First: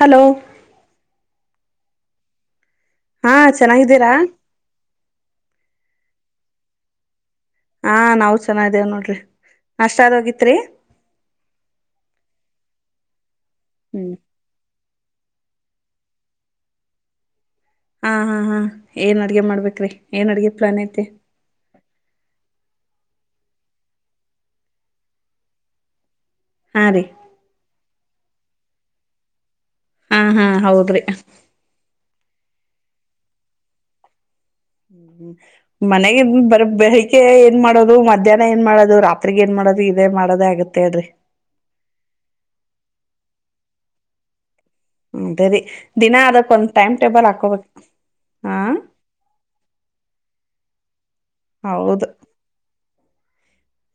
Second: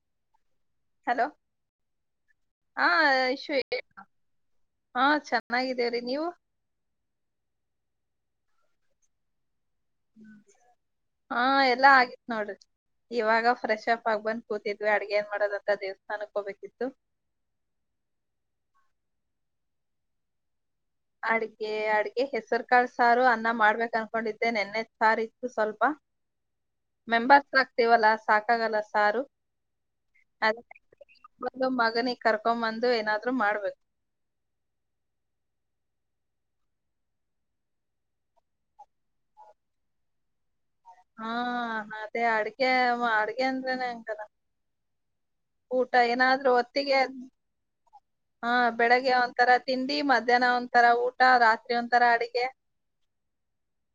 Hello hello ಹಾ ಹಾಶ [unintelligible] ಚೆನ್ನಾಗಿದ್ದೀರಾ ಹಾ ಚೆನ್ನಾಗಿದ್ದೇವ್ರೀ ನೀವು ಹಾ ನಾವವು ಚೆನ್ನ ಇದೇವ ನೋಡ್ರಿ ನಾಷ್ಟ ಆದ್ ಹೋಗಿತ್ರಿ ಹಾ ಎಲ್ಲಾ ಆಗಿತ್ ನೋಡ್ರಿ ಇವಾಗ ಫ್ರೆಶ್ ಅಪ್ ಹ್ಮ್ ಆಗ್ಬಂದ ಕೂತಿದ್ವಿ ಅಡ್ಗೆ ಏನ್ ಮಾಡೋದಂತ ದೇವಸ್ಥಾನಕ್ಕೆ ಹೋಗಬೇಕಿತ್ತು ಹಾ ಹಾ ಹಾ ಏನ್ ಅಡ್ಗೆ ಮಾಡ್ಬೇಕ್ರೀ ಏನ್ ಅಡ್ಗೆ ಪ್ಲಾನ್ ಐತೆ ಅಡ್ಗೆ ಅಡ್ಗೆ ಹೆಸರು ಕಾಳ ಸಾರು ಅನ್ನ ಮಾಡ್ಬೇಕು ಅನ್ಕೊಂಡಿದ್ದೆ ನೆನ್ನೆ ಸಾರು ಇತ್ತು ಸ್ವಲ್ಪ ಹಾ ರೀ [unintelligible] ಆತವಲ್ಲ ಸಾಕಾಗಲ್ಲ ಸಾರು ಹಾ ಹಾ ಹೌದ್ರಿ ಒದು ಮಗನಿಗೆ ಕರ್ಕೊ ಬಂದು ಏನಾದ್ರು ಮಾಡ್ಬೇಕು ಹ್ಮ ಮನೆಗ ಬರ ಬೆಳಿಗ್ಗೆ ಏನ್ ಮಾಡೋದು ಮಧ್ಯಾಹ್ನ ಏನ್ ಮಾಡೋದು ರಾತ್ರಿಗ್ ಏನ್ ಮಾಡೋದು ಇದೇ ಮಾಡೋದೇ ಆಗುತ್ತೆ. ಮತ್ತ್ ಹೇಳ್ರಿ. ಹಾ ಅದೇ ಅಡ್ಗೆ ಅಡ್ಗೆ ಅಂದ್ರನೆ ಹಂಗದ. ಹ್ಮ ಸರಿ ದಿನ ಅದಕ್ ಒಂದ್ ಟೈಮ್ ಹೊತ್ತಿಗೆ ಟೇಬಲ್ ಹಾಕೋಬೇಕು. ಹಾ ಬೆಳಗ್ಗೆ ಒಂತರ ತಿಂಡಿ ಮಧ್ಯಾಹ್ನ ಒಂತರ ಊಟ ರಾತ್ರಿ ಹೌದ ಒಂತರ ಅಡಿಗೆ.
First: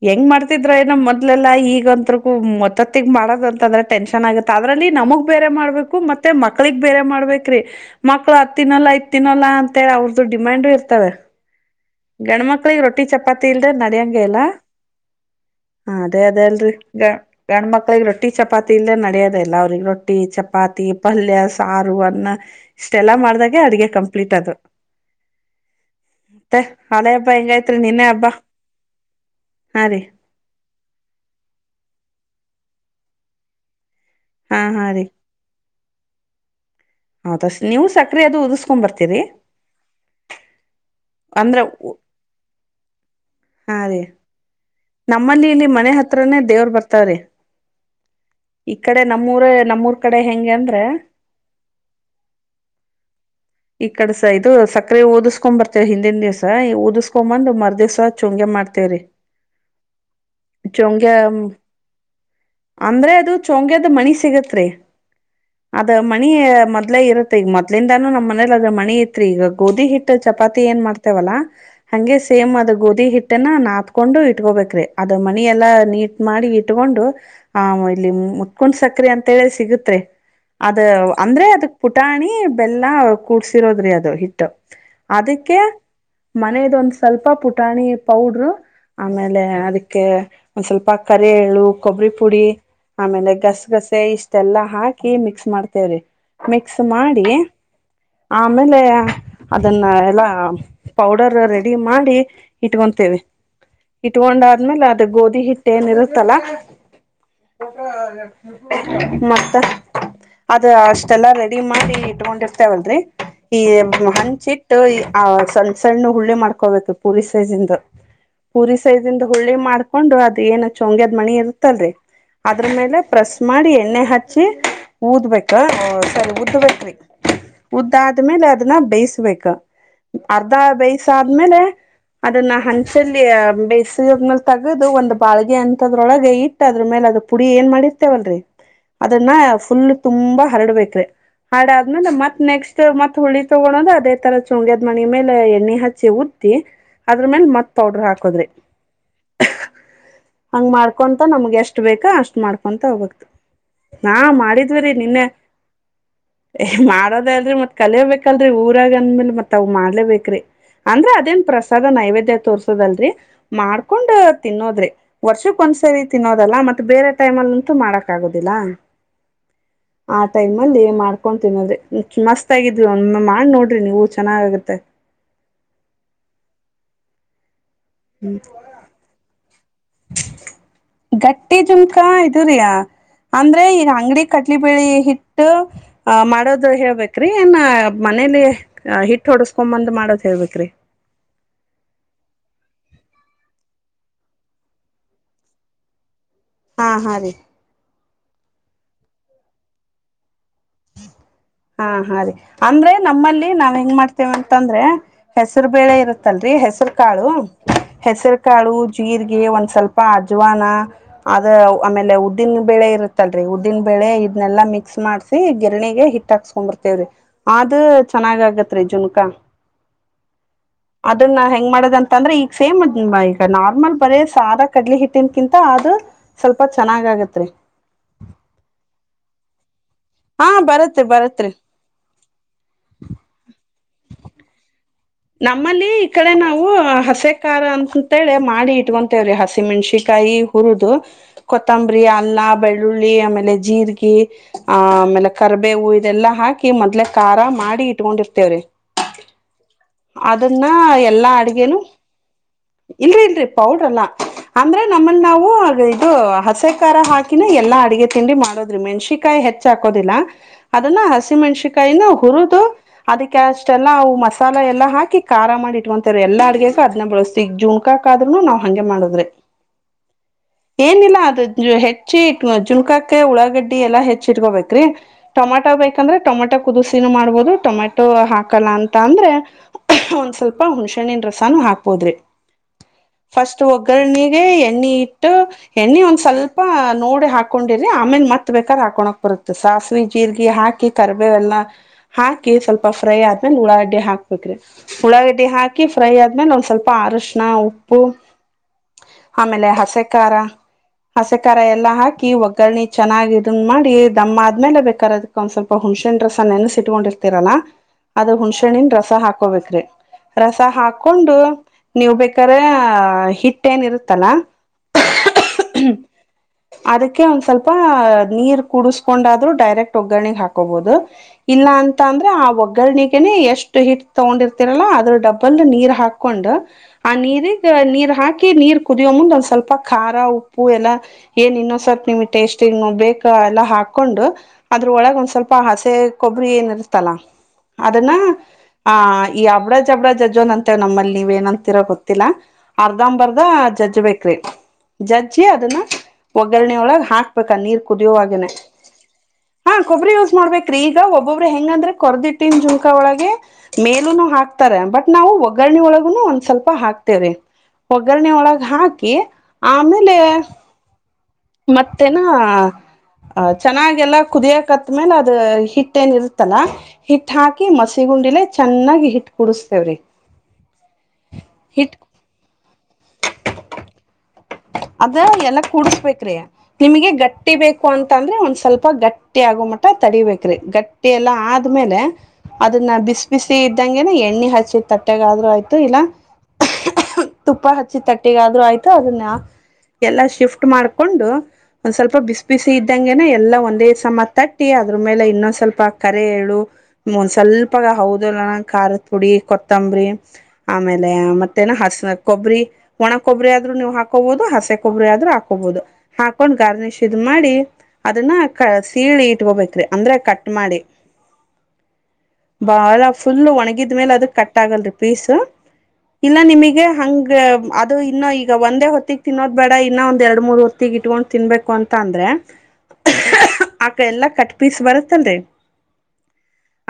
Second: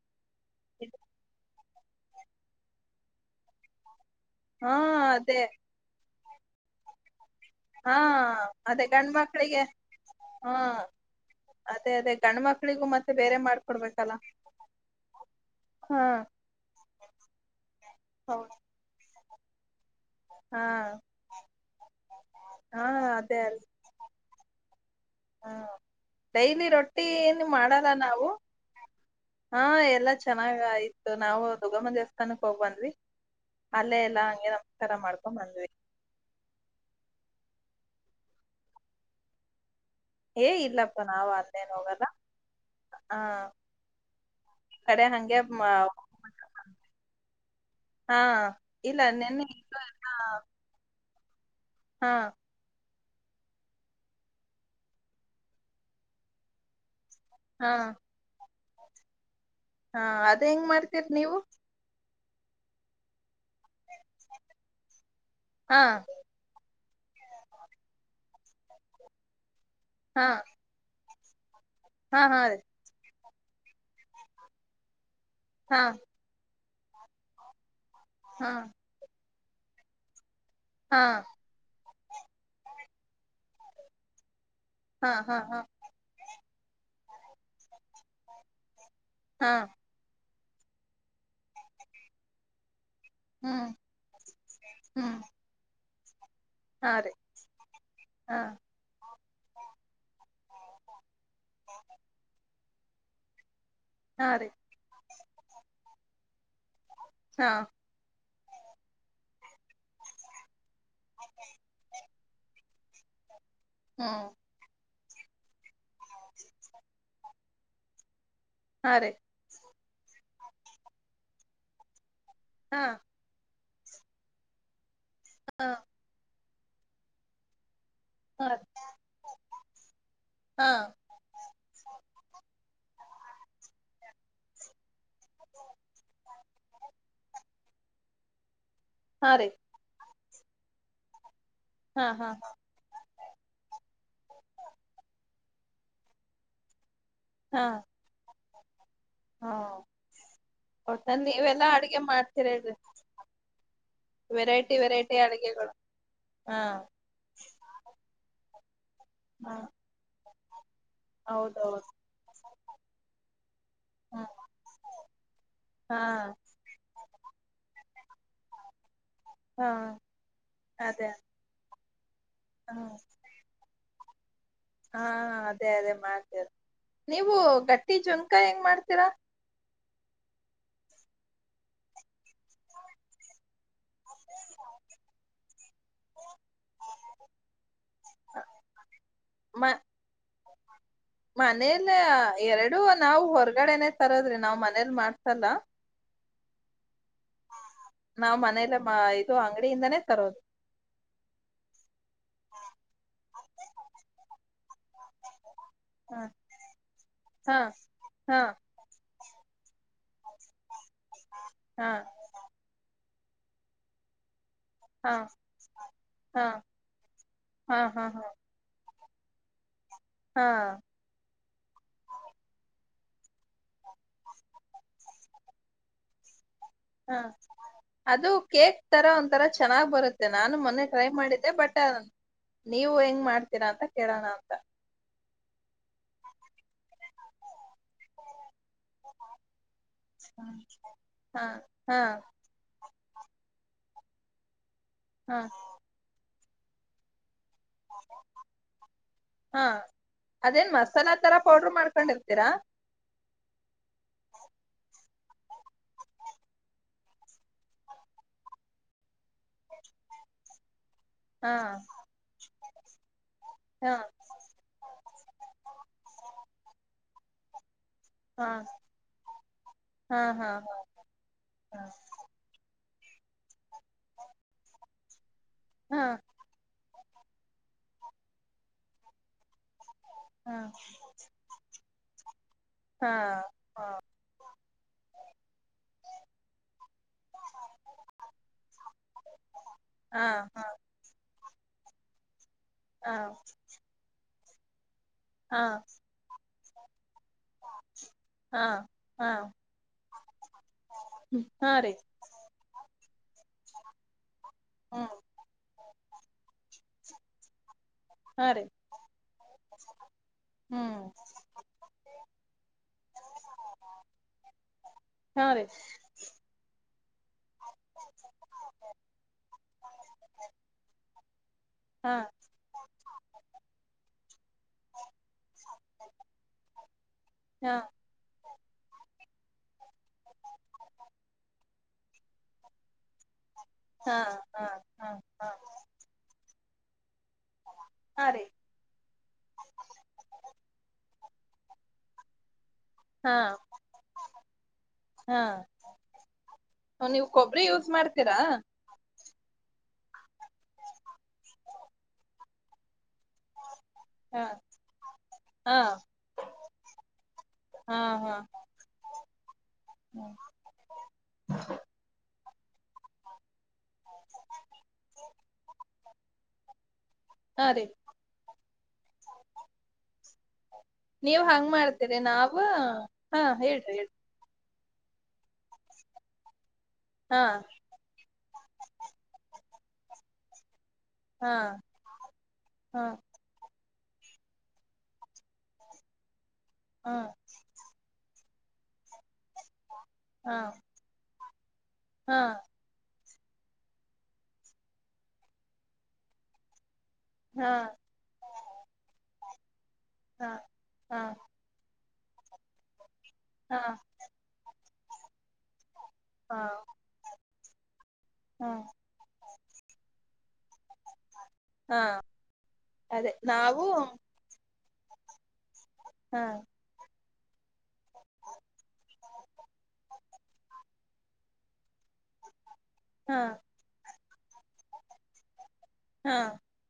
ಹೆಂಗ್ ಮಾಡ್ತಿದ್ರೊ ಏನೊ ಮೊದ್ಲೆಲ್ಲ ಈಗಂತ್ತರುಗು ಮತ್ತತ್ತಿಗೆ ಮಾಡದಂತಂದ್ರ ಟೆನ್ಷನ್ ಆಗತ್. ಹಾ ಅದರಲ್ಲಿ ನಮಗ್ ಅದೇ ಬೇರೆ ಮಾಡ್ಬೇಕು ಮತ್ತೆ ಮಕ್ಳಿಗೆ ಬೇರೆ ಮಾಡ್ಬೇಕು. ಕ್ರೀ ಹಾ ಮಕ್ಳು ಅದೇ ಅದ್ತಿನ್ನಲ್ಲ ಗಂಡ್ ಇದ್ತಿನ್ನಲ್ಲ ಮಕ್ಳಿಗೆ ಅಂತೇಳಿ ಅವ್ರದು ಹಾ ಡಿಮ್ಯಾಂಡು ಇರ್ತವೆ. ಅದೇ ಅದೇ ಗಂಡ್ ಗಂಡ್ಮಕ್ಳಿಗೆ ಮಕ್ಳಿಗೂ ರೊಟ್ಟಿ ಮತ್ತೆ ಬೇರೆ ಚಪಾತಿ ಇಲ್ದೆ ಮಾಡ್ಕೊಡ್ಬೇಕಲ್ಲ ನಡ್ಯಂಗೆ ಇಲ್ಲ. ಹ ಹಾ ಅದೇ ಅದೇ ಅಲ್ರರಿ ಗ್ ಗಂಡ್ಮಕ್ಳಿಗೆ ರೊಟ್ಟಿ ಹೌದು ಚಪಾತಿ ಇಲ್ಲೇ ನಡ್ಯದೇ ಇಲ್ಲ ಅವ್ರಿಗೆ ರೊ ರೊಟ್ಟಿ ಹಾ ಚಪಾತಿ ಪಲ್ಯ ಸಾರು ಅನ್ನ ಹಾ ಇಷ್ಟೆಲ್ಲಾ ಅದೇ ಅಲ್ ಮಾಡ್ದಾಗೆ ಅಡಗೆ ಕಂಪ್ಲೀಟ್ ಅದು. ಹಾ ಮತ್ತೆ ಡೈಲಿ ರೊಟ್ಟಿ ಹಳೆ ಹಬ್ಬ ಏನು ಹೆಂಗೈತ್ರಿ ಮಾಡಲ್ಲ ನಿನ್ನೆ ಹಬ್ಬ ನಾವು ಹ ಹಾ ರೀ ಎಲ್ಲ ಚೆನ್ನಾಗಯತತ್ತು ನಾವು ದುರ್ಗಮ್ಮ ದೇವಸ್ಥಾನಕ್ ಹೋಗ್ ಬಂದ್ವಿ ಅಲ್ಲೇ ಎಲ್ಲಾ ಹಂಗೆ ಹಾ ಹಾ ನಮಸ್ಕಾರ ರೀ ಮಾ [unintelligible] ಬಂದ್ವಿ ಹೌದ ನೀವು ಸಕ್ರ ಅದು ಉದಿಸ್ಕೊಂಡ್ ಬರ್ತೀರಿ. ಏ ಇಲ್ಲಪ್ಪ ನಾವ್ ಅಲ್ ಅಂದ್ರ ಏನ್ ಹೋಗಲ್ಲ ಹ ಹಾ ರೀ ನಮ್ಮಲ್ಲಿ ಇಲ್ಲಿ ಮನೆ ಹತ್ರನೇ ದೇವ್ರ್ ಬರ್ತವ್ರೀ. ಹಾ ಈ ಇಲ್ಲ ಕಡೆ ನಮ್ಮೂರ ನೆನ್ನೆ ಇದು ನಮ್ಮೂರ್ ಎಲ್ಲ ಕಡೆ ಹೆಂಗಗೆ ಅಂದ್ರೆ ಹಾ ಈ ಕಡೆಸ ಇದು ಸಕ್ಕರೆ ಓದಿಸ್ಕೊಂಡ್ ಬರ್ತೇವ ಹಿಂದಿನ ದಿವ್ಸ ಓದಿಸಕೊಂಡ ತೊಂಬಂದು ಹಾ ಮರ್ದ ಸಹ ಚುಂಗೆ ಮಾಡ್ತೇವ್ರೀ ಹಾ ಹೆಂಗ್ ಮಾಡ್ತೀರ್ ಚೌಂಗ್ಯ ನೀವು ಅಂದ್ರೆ ಅದು ಚೊಂಗ್ಯದ ಮಣಿ ಸಿಗತ್ರಿ ಹಾ ಅದ ಮ ಮದಲೇ ಇರುತ್ತ ಈಗ ಮೊದ್ಲಿಂದನ ನಮ್ಮ ಮನೇಲಿ ಅದ್ರ ಮಣಿ ಇತ್ರಿ ಈಗ ಗೋಧಿ ಹಿಟ್ಟ ಹಾ ಚಪಾತಿ ಏನ್ ಮಾಡ್ತೇವಲ್ಲಾ ಹಂಗೆ ಹಾ ಹಾ ರೀ. ಸೇಮ್ ಅದ ಗೋಧಿ ಹಿಟ್ಟನ ನಾತ್ಕೊಂಡು ಇಟ್ಕೋಬೇಕ್ರಿ ಅದು ಮಣಿೆಲ್ಲಾ ಹಾ ನೀಟ್ ಮಾಡಿ ಇಟ್ಕೊಂಡು ಆ ಇಲ್ಲಿ ಹಾ ಮುತ್ಕೊಂಡ್ ಸಕ್ರೆ ಅಂತ ೇಳ ಸಿಗತ್ರಿ ಅದ ಹಾ ಅಂದ್ರೆ ಅದ ಪುಟಾಣಿ ಬೆಲ್ಲ ಕೂಡ್ಸಿರೋದ್ರಿ ಅದು ಹಿಟ್ಟು ಹಾ ಹಾ ಹಾ ಅದಕ್ಕೆ ಮನದೊಂದ್ ಸ್ವಲ್ಪ ಪುಟಾಣಿ ಪೌಡ್ರು ಆಮೇಲೆ ಹಾ ಅದಕ್ ಒಂದ್ ಸ್ವಲ್ಪ ಕರಿ ಎಳು ಕೊಬ್ಬರಿ ಪುಡಿ ಆಮೇಲೆ ಹ್ಮ್ ಗಸಗಸೆ ಇಷ್ಟೆಲ್ಲಾ ಹಾಕಿ ಹ್ಮ್ ಮಿಕ್ಸ್ ಮಾಡ್ತೇವ್ರಿ ಮಿಕ್ಸ್ ಹಾ ರೀ ಮಾಡಿ ಹಾ ಆಮೇಲೆ ಅದನ್ನ ಎಲ್ಲಾ ಪೌಡರ್ ರೆಡಿ ಮಾಡಿ ಇಟ್ಕೊಂತೇವೆ ಹಾ ರೀ ತಗೊಂಡಾದ್ಮೇಲೆ ಅದು ಗೋಧಿ ಹಿಟ್ ಏನ್ ಇರುತ್ತಲ್ಲ. ಹಾ ಮತ್ತ ಅದು ಅಷ್ಟೆಲ್ಲ ರೆಡಿ ಮಾಡಿ ಇಟ್ಕೊಂಡ. ವಲ್ರರಿ ಈ ಹ್ಮ್ ಹಂಚಿಟ್ಟ ಸಣ್ಣ ಸಣ್ಣ ಹುಳ್ಳಿ ಮಾಡ್ಕೋಬೇಕು ಪೂರಿ ಸೈಜ್ ಇಂದ ಪೂರಿ ಹಾ ಸೈಜ ರೀ ಇಂದ ಗುಳ್ಳಿ ಮಾಡ್ಕೊಂಡು ಅದ ಏನ ಚಂಗ್ಯದ್ ಮಣಿ ಇರುತ್ತಲ್ರಿ ಅದ್ರ ಹಾ ಮೇಲೆ ಪ್ರೆಸ್ ಮಾಡಿ ಎಣ್ಣೆ ಹಚ್ಚಿ ಊದ್ಬೇಕ ಹಾ ಉದ್ದ್ಬೇಕಟ್ವಿ ಉದ್ದ ಆದ್ಮೇಲೆ ಹಾ ಅದನ್ನ ಬೇಯಿಸಬೇಕ ಅರ್ಧ ಹಾ ಬೇಯ ಆದ್ಮೇಲೆ ಅದನ್ನ ಹಂಚಲ್ಲಿ ಆ ಬೇಯ್ ಬಿಸಿ ಅದ್ಮೇಲ್ ತಗದು ಒಂದು ಬಾಳ್ಗೆ ಅಂತದ್ರೊಳಗೆ ಇಟ್ಟ ಅದ್ರ ಮೇಲೆ ಅದ್ ಪುಡಿ ಏನ್ ಮಾಡಿರ್ತವಲ್ರಿ ಅದನ್ನ ಹಾ ರೀ ಫುಲ್ ತುಂಬಾ ಹರಡ್ಬೇಕ್ರೀ ಹಾ ಹರಡಾದ್ಮೇಲೆ ಹಾ ಮತ್ ನೆಕ್ಸ್ಟ್ ಮತ್ ಹುಳಿ ತಗೋಣೋದು ಅದೇ ತರ ಶುಂಗ್ಯದ್ ಮಣಿ ಮೇಲೆ ಎಣ್ಣೆ ಹಚ್ಚಿ ಉತ್ತಿ ಅದ್ರು ಮೇಲೆ ಹಾ ಮತ್ ಪೌಡ್ರ್ ಹಾಕೋದ್ರಿ. ಹಾ ಅಹ್ ಹಂಗ್ ಒಟ್ಟ ಮಾಡ್ಕೊಂತ ನಮ್ಗೆ ನೀವೆಲ್ಲಾ ಎಷ್ಟ್ ಅಡ್ಗೆ ಬೇಕಾ ಅಷ್ಟು ಮಾಡ್ತೀರ ಹೇಳ್ರಿ ಮಾಡ್ಕೊಂತ ಹೋಬಕ್ರಿ ನಾ ವೆರೈಟಿ ಮಾಡಿದ್ವಿರೀ ವೆರೈಟಿ ನಿನ್ನೆ ಅಡಗೆಗಳು ಹಾ ಏಹ್ ಮಾಡೋದ ಅಲ್ರಿ ಮತ್ ಕಲಿಬೇಕಲ್ರಿ ಊ ಗಂದ್ಮೇಲ್ ಹಾ ಮತ್ ಅವ್ ಮಾಡ್ಲೇಬೇಕ್ರೀ ಅಂದ್ರ ಅದೇನ್ ಪ್ರಸಾದ ಹೌದೌದು ನೈವೇದ್ಯ ತೋರ್ಸದಲ್ರರಿ. ಮಾಡ್ಕೊಂಡ್ ಹ್ಮ ತಿನ್ನೋದ್ರಿ ವರ್ಷಕ್ ಹಾ ಒಂದ್ಸರಿ ತಿನ್ನೋದ ಗಲ್ಲ ಮತ್ ಬೇರೆ ಟೈಮಲ್ ಅಂತು ಮಾಡಕ್ ಆಗುದಿಲ್ಲ. ಹಾ ಆ ಟೈಮ್ ಅಲ್ಲಿ ಅದೇ ಮಾಡ್ಕೊಂಡ್ ತಿನ್ನೋದೆ ಈಕಿ ಮಸ್ ಹ್ಮ ತ್ತಾಗಿದ್ದು ಇದು ಮ ಮಾಡಿ ನೋಡ್ರಿ ನೀವು ಚೆನ್ನಾಗಾಗತ್ ಹಾ ಅದೇ ಅದೇ ಮಾಡ್ತೀರಿ ನೀವು ಗಟ್ಟಿ ಜುನ್ಕ ಹೆಂಗ್ ಮಾಡ್ತೀರಾ ಗಟ್ಟಿ ಜುನ್ಕಾ ಇದುರಿಯಾ ಅಂದ್ರೆ ಈಗ್ ಅಂಗಡಿ ಕಡ್ಲಿ ಬೇಳಿ ಹಿಟ್ಟು ಅಹ ಮಾಡೋದು ಹೇಳ್ಬೇಕ್ರಿ ಏನ್ ಮನೇಲಿ ಹಿಟ್ಟ ಹೊಡಸ್ಕೊ ಬಂದ್ ಮಾಡೋದ್ ಹೇಳ್ಬೇಕ್ರಿ ಮನೇಲಿ ಎರಡು ನಾವು ಹೊರಗಡೆನೆ ತರೋದ್ರಿ ನಾವ್ ಮನೇಲಿ ಮಾಡ್ಸಲ್ಲ. ಹಾ ಹಾ ರೀ ನಾವ್ ಮನೇಲೆ ಮಾ ಇದು ಅಂಗಡಿಯಿಂದಾನೇ ತರೋದು. ಹಾ ಹಾ ರೀ ಅಂದ್ರೆ ನಮ್ಮಲ್ಲಿ ನಾವ್ ಹೆಂಗ್ ಮಾಡ್ತೇವ್ ಅಂತಂದ್ರೆ ಹೆಸರು ಬೇಳೆ ಹಾ ಇರುತ್ತಲ್ರಿ ಹೆಸರು ಕಾಳು ಹಾ ಹೆಸರು ಹಾ ಕಾಳು ಉಜ್ ಜೀರ್ಗೆ ಒಂದ್ ಸ್ವಲ್ಪ ಅಜ್ವಾನ ಅದ ಹಾ ಆಮೇಲೆ ಉ ಉದ್ದಿನ ಬೆಳೆ ಇರುತ್ತಲ್ರಿ ಉದ್ದಿನ ಬೆಳೆ ಇದ್ನೇಲ್ಲ ಮಿ ಹಾ ಗೆರಣೆಗೆ ಹಿಟ್ ಹಾ ಹಾಕ್ಸ್ಕೊಂಡ್ ಬರ್ತೇವ್ರಿ ಆದು ಹಾ ಹಾ ಹಾ ಚೆನ್ನಾಗಾಗತ್ರಿ ಜುನ್ಕಾ. ಹಾ ಅದನ್ನ ನಾವ್ ಹೆಂಗ್ ಮಾಡದಂತಂದ್ರೆ ಈಗ್ ಸೇಮ್ ಅ ಈಗ ನಾರ್ಮಲ್ ಬರೀ ಸಾದ ಕಡ್ಲೆ ಹಿಟ್ಟಿನ್ಕಿಂತ ಅದು ಸ್ವಲ್ಪ ಚೆನ್ನಾಗ್ ಹಾ ಆಗತ್ರಿ ಅದು ಕೇಕ್ ತರ ಒಂತರ ಚೆನ್ನಾಗ್ ಬರುತ್ತೆ ಹಾ ನಾನು ಮೊನ್ನೆ ಟ್ರೈ ಬರತ್ರಿ ಮಾಡಿದ್ದೆ ಬರತ್ರಿ ಬಟ್ ಟ ನೀವು ಹೆಂಗ್ ಮಾಡ್ತೀರಾ ಅಂತ ಕೇಳೋಣ ಅಂತ. ನಮ್ಮಲ್ಲಿ ಈ ಕಡೆ ನಾವು ಹಸೆ ಖಾರ ಅಂತತೇಳಿ ಮಾಡಿ ಇಟ್ಕೋಂತೇವ್ರಿ ಹಸಿ ಮೆಣ್ಸಕಾಯಿ ಹುರಿದು ಹಾ ಹಾ ಕೊತ್ತಂಬರಿ ಅಲ್ಲ ಬೆಳ್ ಳ್ಳುಳ್ಳಿ ಆಮೇಲೆ ಜೀರ್ಗಿ ಆ ಆಮೇಲ ಹಾ ಕರ್ಬೇವು ಇದೆಲ್ಲಾ ಹಾಕ್ ಮೊದ್ಲೆ ಖಾರ ಮಾಡಿ ಇಟ್ಕೊಂಡಿರ್ತೇವ್ರಿ. ಹಾ ಅದನ್ನ ಅದೇನ್ ಮಸಾಲಾ ಎಲ್ಲಾ ತರ ಪೌಡ್ರು ಅಡ್ಗೆನು ಮಾಡ್ಕೊಂಡಿರ್ತೀರ ಇಲ್ರಿ ಇಲ್ರಿ ಪೌಡ್ರ್ ಅಲ್ಲ ಅಂದ್ರೆ ನಮ್ಮ ನಾವು ಇದು ಹಸೆ ಖಾರ ಹಾಕಿನ ಎಲ್ಲಾ ಅಡಗೆ ತಿಂಡಿ ಮಾಡೋದ್ರಿ ಮೆಣ್ಸಿ ಕಾಯ್ ಹೆಚ್ ಹಾಕೋದಿಲ್ಲ ಅದನ್ನ ಹಸ್ ಹಸಿ ಹಾ ಮೆಣ್ಸಕಾಯಿನ ಹುರುದು ಅದಕ್ಕೆ ಅಷ್ಟೆಲ್ಲ ಹಾ ನಾವ್ ಮಸಾಲೆ ಎಲ್ಲಾ ಹಾಕಿ ಖಾರ ಮಾಡಿ ಇಟ್ಕೊಂತಾರ ಎಲ್ಲ ಅಡುಗೆಗ ಅದ್ನ ಬಳಸ್ತೀವ್ ಈಗ್ ಜೂನ್ ಕ ಕಾದ್ರೂನು ಹಾ ನಾವ್ ಹಂಗೆ ಮಾಡುದ್ರಿ ಹಾ ಹಾ ಏನಿಲ್ಲ ಅದು ಹೆಚ್ಚಿ ಜುನ್ಕಾಕ ಉಳ್ಳಾಗಡ್ಡಿ ಎಲ್ಲಾ ಹೆಚ್ಚ ಇಟ್ಕೊಬೇಕ್ರಿ ಟೊಮಾಟ ಹಾ ಬೇಕಂದ್ರೆ ಟೊಮಾಟೊ ಕುದಿಸಿನ ಮಾಡ್ಬೋದು ಟೊಮೆಟೊ ಹಾಕಲ್ಲ ಅಂತ ಅಂದ್ರೆ ಒಂದ್ ಸ್ವಲ್ಪ ಹುಣ್ಸೆ ಹಣ್ಣಿನ ರಸಾನೂ ಹಾಕ್ಬೋದ್ರಿ. ಹಾ ಫಸ್ಟ್ ಹಾ ಒಗ್ಗರಣೆಗೆ ಎಣ್ಣೆ ಇಟ್ಟು ಎಣ್ಣೆ ಒಂದ್ ಸ್ವಲ್ಪ ನೋಡಿ ಹಾಕೊಂಡಿರಿ ಆಮೇಲೆ ಮತ್ ಬೇಕಾರಾ ಹಾಕೊನಕ್ ಬರುತ್ತೆ ಸಾಸಿವ ಹಾ ಜೀರ್ಗ ಹಾ ಹಾಕಿ ಕರ್ಬೇ ಎಲ್ಲಾ ಹಾಕಿ ಸ್ವಲ್ಪ ಹಾ ಹಾ ಫ್ರೈ ಆದ್ಮೇಲೆ ಉಳ್ಳಾಗಡ್ಡಿ ಹಾಕ್ಬೇಕ್ರಿ ಉಳ್ಳಾಗಡ್ಡೆಡಿ ಹಾಕಿ ಫ್ರೈ ಆದ್ಮೇಲೆ ಒಂದ್ ಸ್ವಲ್ಪ ಅರಶಿನ ಉಪ್ಪು ಹಾ ಹಾ ಹಾ ಆಮೇಲೆ ಹಸೆ ಖಾರ ಹಸೆ ಕಾರ ಹಾ ಎಲ್ಲ ರೀ ಹಾಕಿ ಒಗ್ಗರ್ರಣೆ ಚೆನ್ನಾಗ್ ಇದನ್ನ ಮಾಡಿ ದಮ್ಮ ಆದ್ಮೇಲೆ ಹ್ಮ್ ಬೇಕದ ಒಂದ್ ಸ್ವಲ್ಪ ಹುಣ್ಸೆಣ್ ರಸ ನೆನ್ಸಿಟ್ಕೊಂಡಿರ್ತಿರಲ್ಲಾ ಅದು ಹಾ ರೀ ಹುಣ್ಸೆಣನ್ ರಸ ಹಾಕೋಬೇಕ್ರಿ ರಸ ಹ್ಮ್ ಹಾಕೊಂಡು ನೀವು ಬೇಕ್ರೆ ಹಿಟ್ ಏನ ಇರುತ್ತಲ್ಲ ಹಾ ರೀ ಅದಕ್ಕೆ ಒಂದ್ ಸ್ವಲ್ಪ ನೀರ್ ಕುಡಸ್ಕೊಂಡಾದ್ರು ಡೈರೆಕ್ಟ್ ಒಗ್ಗರಣೆಗೆ ಹಾಕೋಬಹುದು ಇಲ್ಲ ಅಂತ ಹಾ ಅಂದ್ರೆ ಆ ಒಗ್ಗರಣೆಗೆನೆ ಎಷ್ಟು ಹಿಟ್ ತಗೊಂಡಿರ್ತ ಅದ್ರ ಡಬ್ಬಲ್ ನೀರ್ ಹಾಕೊಂಡ್ ಆ ನೀರಿಗ್ ಹಾ ನೀರ್ ಹಾಕಿ ನೀರ್ ಕುದಿಯೋ ಮುಂದೆ ಒಂದ್ ಸ್ವಲ್ಪ ಖಾರ ಉಪ್ಪು ಎಲ್ಲ ಏನ್ ಇನ್ನೊಂದ್ ಸ್ವಲ್ಪ ನಿಮ್ಗೆ ಟೇಸ್ಟಿಂಗ ಬೇಕ ಎಲ್ಲಾ ಹಾ ಹಾಕೊಂಡು ಹಾ ಹಾ ಅದ್ರೊಳಗ ಒಂದ್ ಹಾ ಸ್ವಲ್ಪ ಹಸೆ ಕೊಬ್ಬರಿ ಏನ ಇರ್ತಲ್ಲ ಅದನ್ನ ಹಾ ರೀ ಆ ಈ ಅಬಡ ಜಬಡ ಜೆಜ್ಜಿದು ಅಂತೇವಿ ನಮ್ಮಲ್ಲಿ ನೀವ್ ಏನಂತೀರೋ ಗೊತ್ತಿಲ್ಲಾ ಹಾ ಅರ್ಧಂಬಂಬರ್ದ ಜಜ್ ಬೇಕ್ರಿ ಹಾ ಜಜ್ಜಿ ಅದನ್ನ ಒಗ್ಗರಣೆೊಳಗ ನೀವು ಹಾಕ್ಬೇಕ ಕೊಬ್ಬರಿ ನೀರ್ ಯೂಸ್ ಮಾಡ್ತೀರಾ ಕುದಿಯೋಾಗನನೆ ಹಾ ಕೊಬ್ಬರಿ ಯೂಸ್ ಮಾಡ್ಬೇಕೇ್ರೀ ಈಗ ಒಬ್ಬೊಬ್ರ ಹೆಂಗಂದ್ರೆ ಕೊರ್ದಿಟ್ಟಿನ್ ಜುನ್ಕಾ ಒಳಗೆ ಮೇಲೂನು ಹಾ ಹಾಕ್ತಾರ ಬಟ್ ನಾವು ಹಾ ಒಗ್ಗರಣೆ ಒಳಗುನು ಒಂದ್ ಸ್ವಲ್ಪ ಹಾಕ್ತೇವೆ ಹಾ ಒಗ್ಗರಣೆ ಹಾ ಒಳಗೆ ಹಾಕಿ ಆಮೇಲೆ ಮತ್ತೇನಾ ಚೆನ್ನಾಗಲ್ಲ ಕುದಿಯಕತ್್ಮೇಲೆ ಅದ ಹಿ ಹಿಟ್ಟ ನ್ ಇರುತ್ತಲ್ಲಾ ಹಿಟ್ ಹಾ ಹಾಕಿ ರೀ ಮಸಿ ಗುಂಡಿಲೆ ಚೆನ್ನಾಗಿ ಹಿಟ್ ಕುಡಸ್ತೇವ್ರಿ ನೀವು್ ಹಂಗ್ ಹಿಟ್ ಮಾಡ್ತೀರಿ ನಾವು ಹಾ ಹೇಳಿ ಹೇಳಿ ಅದ ಎಲ್ಲ ಕೂಡ್ಸ್ಬೇಕ್ರೀ ನಿಮಗೆ ಹಾ ಗಟ್ಟಿ ಬೇಕ ಕ್ಕು ಅಂತ ಅಂದ್ರೆ ಒಂದ್ ಸ್ವಲ್ಪ ಗಟ್ಟಿ ಆಗೋ ಮಟ್ಟ ತಡಿಬೇಕ ರೀ ಗಟ್ಟಿ ಟ್ಟಿ ಎಲ್ಲ ಹಾ ಆದ್ಮೇಲೆ ಅದನ್ನ ಹಾ ಬಿಸಿ ಬಿಸಿ ಇದ್ದಂಗೆನ ಎಣ್ಣೆ ಹಚ್ಚಿದ ತಟ್ಟೆಗ ಆದ್ೂ ಆಯ್ತು ಇಲ್ಲ ಹಾ ತುಪ್ಪ ಹ ಿ ತಟ್ಟಿಗಾದ್ೂ ಆಯ್ತು ಅದನ್ನ ಎಲ್ಲಾ ಹಾ ಶಿಫ್ಟ್ ಮಾಡ್ಕೊಂಡು ಒಂದ್ ಸ್ವಲ್ಪ ಹಾ ಬಿಸಿ ಬಿಸಿ ಇದ ಂಗಗೆನ ಎಲ್ಲ ಒಂದೇ ಸಮ ತಟ್ಟಿ ಅದ್ರ ಮೇಲೆ ಇನ್ನೊಂದ್ ಸ್ವಲ್ಪ ಕರೆಳು ಒಂದ್ ಹಾ ಸ್ವಲ್ಪಗ ಹೌದುಲ್ಲ ನ ಖಾರದ ಪುಡಿ ಕೊತ್ತಂಬರಿ ಹಾ ಆಮೇಲೆ ಹಾ ಮತ್ತ ಮತ್ತೇ ಹಸ ಕೊಬ್ಬರಿ ಒಣ ಕೊಬ್ಬರಿ ಆದ್ರು ನೀವು ಹಾ ಹಾಕಬಹುದು ಹಸಿ ಕೊಬ್ಬರಿ ಆದ್ರರು ಹಾಕೋಬಹುದು ಹಾಕೊಂಡ್ ಗಾರ್ನಿಶ್ ಇದ್ ಮಾಡಿ ಅದನ್ನ ಹಾ ಸೀಳಿ ಇಟ್ಕೊಬೇಕ್ರಿ ಅಂದ್ರೆ ಕಟ್ ಮಾಡಿ ಹಾ ಬಾಳ ಅದೇ ಫುಲ್ಲು ನಾವು ಒಣಗಿದ್ಮೇಲೆ ಅದು ಕಟ್ಟ ಆಲ್ರಿ ಪೀಸ್ ಇಲ್ಲ ಹಾ ನಿಮಗೆ ಹ ಅದು ಇನ್ನು ಈಗ ಒಂದೇ ಹೊ ತ್ತ ತಿನ್ನೋದ್ ಬೇಡ ಇನ್ನ ಒಂದ್ ಎರಡ್ ಮೂರ್ ಹೊತ್ತಗ್ ಇಟ್ಕೊಂಡು ತಿನ್ಬೇಕು ಅಂತ ಅಂದ್ರೆ ಹಾ ಆಕ ಎಲ್ಲಾ ಕಟ್ ಪೀಸ್ ಬರುತ್ತಲ್ರರಿ ಹಾ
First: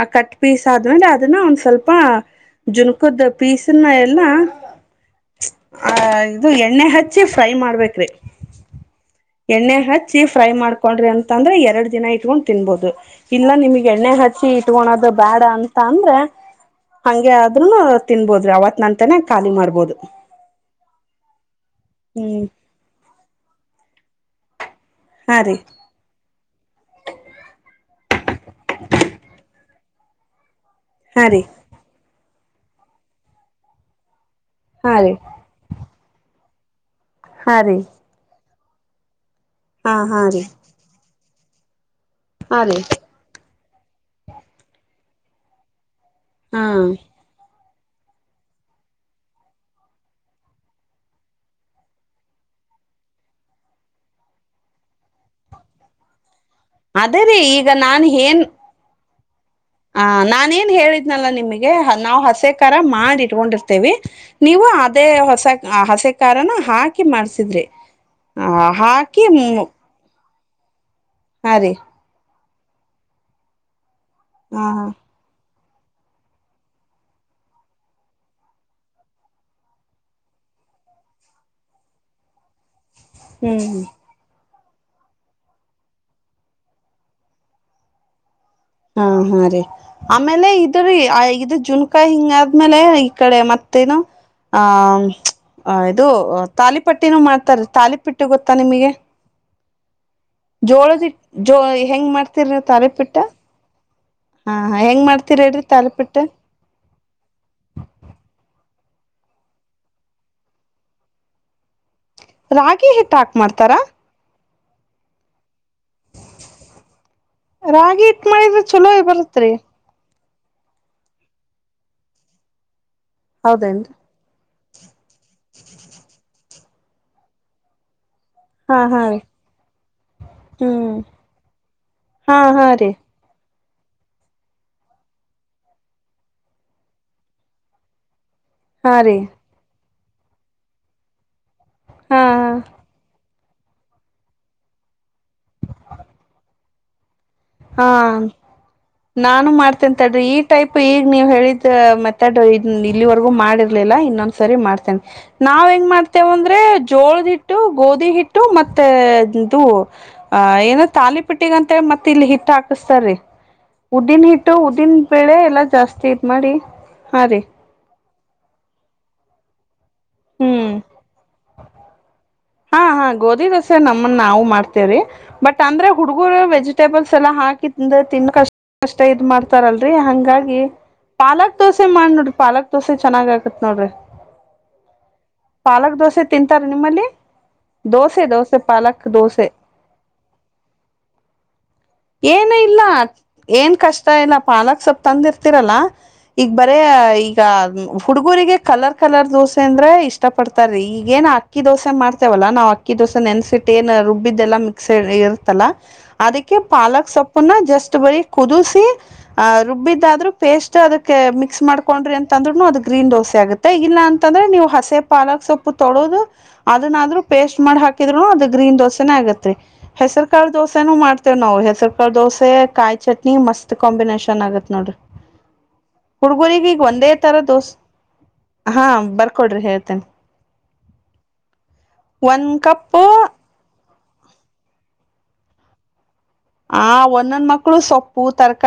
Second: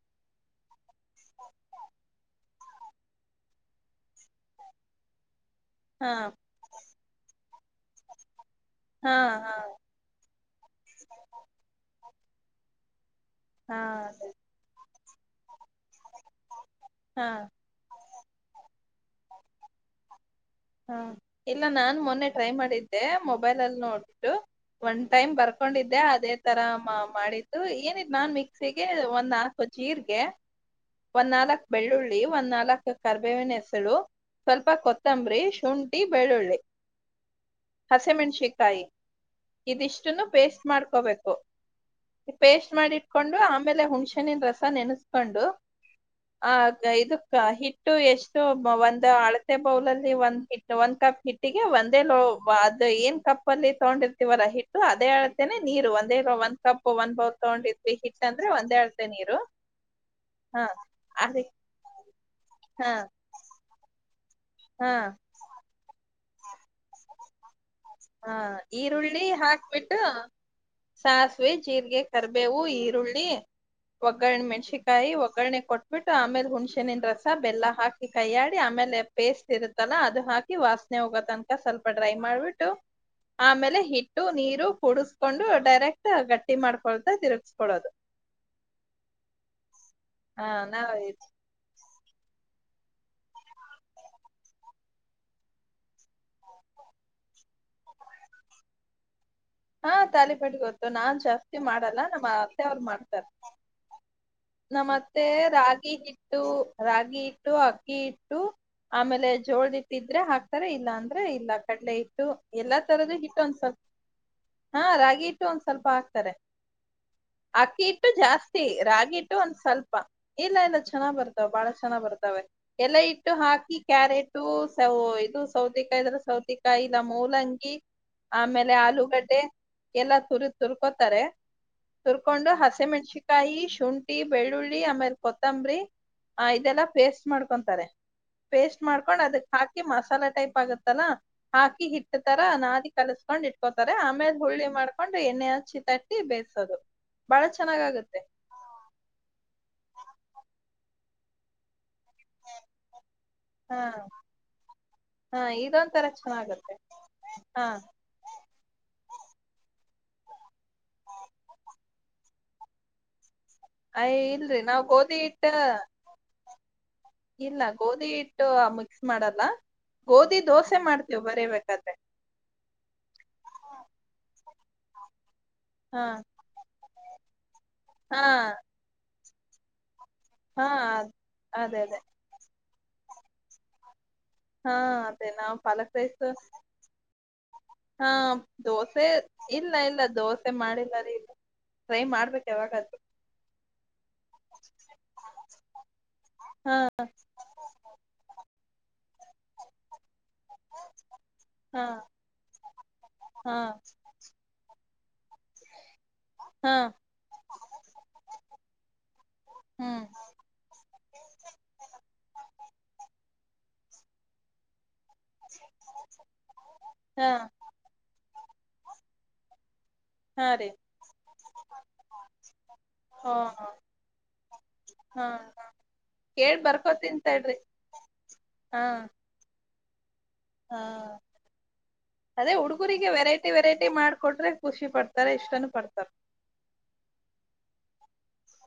ಆ ಕಟ್ ಪೀಸ್ ಆದ್ಮೇಲೆ ಅದನ್ನ ಒಂದ್ ಸ್ವಲ್ಪ ಜುನ್ಕದ ಪೀಸನ ಎಲ್ಲ ಆ ಹಾ ಇದು ಎಣ್ಣೆ ಹಚ್ಚಿ ಹಚ್ಚೆ ಫ್ರೈ ಮಾಡ್ಬೇಕ್ರೀ ಹಾ ಎಣ್ಣೆ ಹಚ್ಚಿ ಫ್ರೈ ಮಾಡ್ಕೊಂಡ್ರಿ ಅಂತ ಅಂದ್ರೆ ಎರಡ್ ದಿನ ಇಟ್ಕೊಂಡು ತಿನ್ಬಹುದು ಇಲ್ಲ ಹಾ ನಿಮಗ್ಗೆ ಎಣ್ಣೆ ಅದೇ ಹಚ್ಚಿ ಸಿಟ್ಗೊಣದು ಬೇಡ ಅಂತ ಅಂದ್ರೆ ಹಾ ಹಂಗೆ ಆದ್ರುನು. ತಿನ್ಬೋದು ರೀ ಆವತ್ತ ನಂತನೇ ಖಾಲಿ ಮಾಡ್ಬೋದು. ಹಾ ಇಲ್ಲ ನಾನ್ ಮೊನ್ನೆ ಹ್ಮ್ ಟ್ರೈ ಮಾಡಿದ್ದೆ ಮೊಬೈಲಲ್ಲಿ ನೋಡ್ಬಿಟ್ಟು. ಒನ್ ಟೈಮ್ ಹಾ ರೀ ಬರ್ಕೊಂಡಿದ್ದೆ ಅದೇ. ತರ ಮಾಡಿದ್ದು ಏನಿದ ನಾನ್ ಮಿಕ್ಸಿಗೆ ಒಂದ್ ನಾಲ್ಕು ಜೀರ್ಗೆ. ಹಾ ಒಂದ್ ರೀ ನಾಲ್ಕ್ ಬೆಳ್ಳುಳ್ಳಿ ಒಂದ್ ನಾಲ್ಕ್ ಕರ್ಬೇವಿನ ಹೆಸಳು ಸ್ವಲ್ಪ ಹಾ ರೀ ಕೊತ್ತಂಬರಿ. ಶುಂಠಿ ಬೆಳ್ಳುಳ್ಳಿ. ಹಾ ರೀ ಹಸಿಮೆಣಸಕಾಯಿ ಹಾ ಹಾ ಇದಿಷ್ಟುನು ರೀ ಪೇಸ್ಟ್ ಮಾಡ್ಕೋಬೇಕು. ಹಾ ಪೇಸ್ಟ್ ರೀ ಮಾಡಿಟ್ಕೊಂಡು ಆಮೇಲೆ ಹುಣ್ಸೆನಿನ ರಸ ನೆನೆಸ್ಕೊಂಡು. ಆ ಹಾ ಇದಕ್ಕ ಹಿಟ್ಟು ಎಷ್ಟು ಒಂದು ಅಳತೆ ಬೌಲಲ್ಲಿ ಒಂ ಹಿಟ್ಟು ಒಂದ್ ಕಪ್ ಹಿಟ್ಟಿಗೆ ಒಂದೇ ಲೋ ಅದು ಏನ್ ಕಪ್ ಅಲ್ಲಿ ತಗೊಂಡಿರ್ತೀವಲ್ಲ ಹಿಟ್ - - ಟ್ಟು ಅದೇ ಅಳ್ತೆನೆ ನೀರು ಒಂದೇ ಒಂದ್ ಕಪ್ ಒಂದ್ ಅದೇ ಬೌಲ್ ರೀ ಈಗ ತಗೊಂಡಿದ್ವಿ ನಾನ್ ಹಿಟ್ ಏನ್ ಅಂದ್ರೆ ಒಂದೇ ಅಳ್ತೆ ನೀರು. ಆ ಹಾ ನಾನೇಏನ್ ಹೇಳಿದ್ನಲ್ಲ ಅದಕ್ ನಿಮ್ಗೆ ನಾವ್ ಹಸೆಕಾರ ಹಾ ಮಾಡಿ ಇಟ್ಕೊಂಡಿರ್ತೇವಿ. ನೀವು ಹಾ ಅದೇ ಹೊಸ ಹಸೆ ಖಾರನ ಹಾಕಿ ಮಾಡ್ಸಿದ್ರಿ. ಹಾ ಹ ಈರುಳ್ಳಿ ಹಾಕಿ ಹಾಕ್ಬಿಟ್ ಟು ಸಾಸಿವೆ ಹಾ ರೀ ಜೀರ್ರಿಗೆ ಕರ್ಬೇವು ಈರುಳ್ಳಿ. ಒಗ್ಗರಣೆ ಹಾ ಮೆಣ್ಸಕಾಯಿ ಒಗ್ಗರಣೆ ಕೊಟ್ - - ಬಿಟ್ಟು ಆಮೇಲೆ ಹುಣ್ಸೆಣನ್ ರಸ ಬೆಲ್ಲ ಹಾಕಿ ಕೈಯ್ಯಾಡಿ ಆಮೇಲೆ ಪೇಸ್ಟ್ ಇರುತ್ತಲ್ಲ ಅದು ಹಾಕಿ ವಾಸ್ - - ಸ್ನೆಹೋಗೋ ತನಕ ಸ್ವಲ್ಪ ಡ್ರೈ ಮಾಡ್ಬಿಟ್ಟು ಹ್ಮ್ ಆಮೇಲೆ ಹಿಟ್ - - ನೀರು ಕುೂಡಸ್ಕೊಂಡು ಡೈರೆಕ್ಟ್ ಗಟ್ಟಿ ಮಾಡ್ಕೊಳ್ತಾ ತಿರುಗ್ಸ್ಕೊಳ್ಳೋದು. ಹಾ ಹಾ ರೀ ಹಾ ಆಮೇಲೆ ಇದ್ರ ನಾವ್ ಇದು ಜೂನ್ - ಕ್ಕ ಹಿಂಗ ಆದ್ಮೇಲೆ ಈ ಕಡೆ ಮತ್ತೇನು ಆ ಇದು. ತಾಲಿ ಪಟ್ಟಿನೂ ಮಾಡ್ತಾರೀ ತಾಲಿ ಪಟ್ಟಿ ಗೊತ್ತಾ ನಿಮ್ಗೆ. ಹಾ ತಾಲಿಪಟ್ ಗೊತ್ತು ನಾನ್ ಜೋ ಜಾಸ್ತಿ ಮಾಡಲ್ಲ ಹೆಂಗ್ ನಮ್ ಮಾಡ್ತಿರಿ ಅತ್ತೆ ಅವ್ರು ತಾಲಿಪಿಟ್ಟ ಮಾಡ್ತಾರೆ. ಹ ಹೆಂಗ್ ನಮ್ಮತ್ತೆ ಮಾಡ್ತೀರಿ ಹೇಳ್ರಿ ರಾಗಿ ತಾಲಿಪಿಟ್ಟ ಹಿಟ್ಟು ರಾಗಿ ಹಿಟ್ಟು ಅಕ್ಕಿ ಹಿಟ್ಟು. ಆಮೇಲೆ ಜೋಳ ಇಟ್ಟಿದ್ರೆ ಹಾಕ್ತಾರೆ ಇಲ್ಲ ಅಂದ್ರೆ ಇಲ್ಲ ಕಡ್ಲೆ ಇ ಇಟ್ಟು ಎಲ್ಲಾ ರಾಗಿ ಹಿಟ್ಟ ತರದು ಹಾಕ್ ಹಿಟ್ಟು ಒಂದ್ ಮಾಡ್ತಾರಾ ಸ್ವಲ್ಪ ಹಾ ರಾಗಿ ಹಿಟ್ಟು ಒಂದ್ ಸ್ವಲ್ಪ ಅಕ್ಕಿ ರಾಗಿ ಹಿಟ್ಟು ಹಿಟ್ ಮಾಡಿದ್ರೆ ಜಾಸ್ತಿ ಚಲೋ ರಾಗಿ ಹಿಟ್ಟು ಬರತ್ರಿ ಒಂದ್ ಸ್ವಲ್ಪ. ಇಲ್ಲ ಇಲ್ಲ ಚೆನ್ನಾಗ್ ಬರ್ತಾವ ಬಾಳ ಚೆನ್ನಾಗ್ ಬರ್ತಾವ ಎಲೆ ಇಟ್ಟು ಹಾಕಿ ಹೌದೇನ್ರಿ ಕ್ಯಾರೆಟ್. ಟು ಇದು ಸೌತೆಕಾಯಿ ಇದ್ರೆ ಸೌತೆಕಾಯಿ ಇಲ್ಲ ಮೂಲಂಗಿ ಆಮೇಲೆ ಹಾ ಹಾ ರೀ ಆಲೂಗಡ್ - ಮ ಎಲ್ಲ ತು ಹ್ಮ್ ತುರ್ಕೋತಾರೆ ಹಾ ತುರ್ಕೊಂಡು ಹಾ ಹಸಿ ರೀ ಮೆಣ್ಸಿ ಕಾಯಿ ಶುಂಟಿ ಬೆಳ್ಳುಳ್ಳಿ ಆ ಮೇಲ್ ಕೊತ್ತಂಬ್ರಿ. ಆ ಇದೆಲ್ಲಾ ಪೇಸ್ಟ್ ಮಾಡ್ಕೊಂತಾರೆ. ಪೇಸ್ಟ್ ಹಾ ರೀ ಮಾಡ್ಕೊಂಡ್ ಅದಕ್ ಹಾಕಿ ಮಸಾಲ ಟೈಪ್ ಆಗತ್ತಲ್ಲಾ ಹಾಕಿ ಹಾ ಹಿಟ್ಟತರ ನಾದಿ ಕಲಸ್ - - ಕೊಂಡ್ ಇಟ್ಕೋತಾರೆ ಆಮೇಲೆ ಹುಳ್ಳಿ ಮಾಡ್ಕೊಂಡು ಎಣ್ಣೆ ಹಚ್ಚಿ ತಟ್ಟಿ ಬೇಯ್ಸೋದು. ಹಾ ನಾನು ಮಾಡ್ತೇಂತಡ್ರಿ ಈ ಟೈಪ್ ಈಗ ನೀವ್ ಹೇಳಿದ ಮತ್- ಥಡ್ರಿ ಇದನ್ನ ಇಲ್ಲಿವರೆಗೆ ಹಾ ಮಾಡಿರ್ಲಿಲ್ಲ ಇನ್ನೊಂದ್ ಸರಿ ಮಾಡ್ತೇನ್ ಹಾ ನಾವ್ ಹೆಂಗ್ ಇದೊಂತರ ಮಾಡ್ತೇವ ಅಂದ್ರೆ ಚೆನ್ನಾಗತ್ತೆ ಜೋಳದ್ ಹಿಟ್ಟು ಹಾ ಗೋಧಿ ಹಿಟ್ಟು. ಮತ್ತೆ ಇದು ಅ ಏನ ತಾಲಿಪಿಟ್ಟಿದ್ ಅಂತೇಳಿ ಮತ್- ಇಲ್ಲಿ ಹಿಟ್ ಹಾಕುಸ್ ತಾರೀ ಅಯ್ ಉದ್ದಿನ್ ಹಿಟ್ಟು ಇಲ್ರಿ ನಾವ್ ಉದ್ದಿನ್ ಗೋಧಿ ಬೆಳೆ ಹಿಟ್ಟ ಎಲ್ಲಾ ಜಾಸ್ತಿ ಇದ್ ಮಾಡಿ ಹಾ ರೀ ಇಲ್ಲ ಗೋಧಿ ಇಟ್ಟು ಮಿಕ್ಸ್ ಮಾಡಲ್ಲ ಗೋಧಿ ಹ್ಮ್ ದೋಸೆ ಮಾಡ್ತೀವ ಬರಬೇಕಾದ್ರೆ. ಹಾ ಹಾ ಗೋಧಿ ದೋಸೆ ನಮ್ಮನ್ ನಾವು ಮಾಡ್ತೇವರಿ. ಬಟ್ ಅಂದ್ರೆ ಹಾ ಹುಡುಗರು ವೆಜಿಟೇಬಲ್ಸ್ ಎಲ್ಲ ಹಾಕಿ ಹಾ ತಿನ್ಕಷ್ಟ ಕಷ್ಟ ಇದ್ ಮಾಡ್ತಾರಲ್ರರಿ ಹಂಗಾಗಿ ಹಾ ಪಾಲಾಕ್ ಅದೇ ದೋಸೆ ಅದೇ ಮಾಡ್ ನೋಡ್ರಿ ಪಾಲಾಕ್ ತೋಸೆ ಚೆನ್ನಾಗ ಆಗತ್ ನೋಡ್ರಿ ಹಾ ಅದೇ ನಾವು ಪಾಲಕ್ ದೋಸೆ ರೈಸ್ ತಿಂತಾರ ನಿಮ್ಮಲ್ಲಿ ಹಾ ದೋಸೆ ಇಲ್ಲ ಇಲ್ಲ ದೋಸೆ ಮಾಡಿಲ್ಲಾರಿ ಇಲ್ಲ ಏನ ಇಲ್ಲ ಏನ್ ಕಷ್ಟ ಇಲ್ಲ ಪಾಲಕ್ ಸೊಪ್ ತಂದಿರ್ತಿರಲ್ಲ ಈಗ ಬರ ಹಾ ಈ ಈ ಹುಡುಗರಿಗೆ ಕಲರ್ ಕಲರ್ ದೋಸೆ ಅಂದ್ರೆ ಇಷ್ಟ ಪಡ್ತಾರೀ ಈಗೇನ್ ಆ ಅಕ್ಕಿ ಹಾ ದೋಸೆ ಮಾಡ್ತೇವಲ್ಲಾ ನಾವು ಅಕ್ಕಿ ದೋಸೆ ಹಾ ನೆನ್ಸಿಟ್ಟ ಏನ್ ರುಬ್ಬಿದ್ದೆಲ್ಲಾ ಮಿಕ್ಸ್ ಇರ್ತಲ್ಲ ಅದಕ್ಕೆ ಹಾ ಪಾಲಕ್ ಸೊಪ್ಪನ್ನ ಜಸ್ಟ್ ಬರಿ ಕುದಿಸಿ ಆಹ್ ಹ್ಮ್ ರುಬ್ಬಿದ್ದಾದ್ರರು ಪೇಸ್ಟ್ ಅದಕ್ಕೆ ಮಿಕ್ಸ್ ಮಾಡ್ಕೊಂಡ್ರಿ ಅಂತ ಅಂದ್ರುನು ಅದು ಗ್ರೀನ್ ದೋಸೆ ಆಗುತ್ತೆ ಗಲ್ಲ ಅಂತಂದ್ರೆ ನೀವು ಹಸೆ ಪಾಲಕ್ ಸೊಪ್ಪು ತೊಳೋದು ಅದನ್ನಾದ್ ಹಾ ಪೇಸ್ಟ್ ಮಾಡಿ ಹಾಕಿದ್ರುನು ಅದ ಗ್ರೀನ್ ದೋಸೆನ ಆಗತ್ರಿ ಹೆಸರು ಕ ಹಾ ರೀ ದೋಸೆನು ಮಾಡ್ತ ನಾವವು ಹೆಸರು ಕಾ ದೋಸೆ ಕಾಯಿ ಹ ಚಟ್ನಿ ಮಸ್ತ್ ಕಾಂಬಿನೇಷನ್ ಆಗತ್ ನೋಡ್ರಿ ಹಾ ಕೇಳ್ ಹುಡ್ಗರಿಗೆ ಈಗ ಒಂದೇ ಬರ್ಕೋತಿನ್ ತರ ತಡ್ರಿ ದೋಸ ಹಾ ಬರ್ಕೊಡ್ರಿ ಹೇಳ್ತೇನೆ ಹಾ ಒಂದ್ ಅದೇ ಕಪ್ ಉಡುಗುರಿಗೆ ವೆರೈಟಿ ವೆರೈಟಿ ಮಾಡ್ಕಟ್ರೆ ಖುಷಿ ಪಡ್ತಾರೆ ಇಷ್ಟನ ಪಡ್ತಾರ ಆ ಒಂದೊಂದ್ ಮಕ್ಳು ಸೊಪ್ಪು ತರಕಾರಿ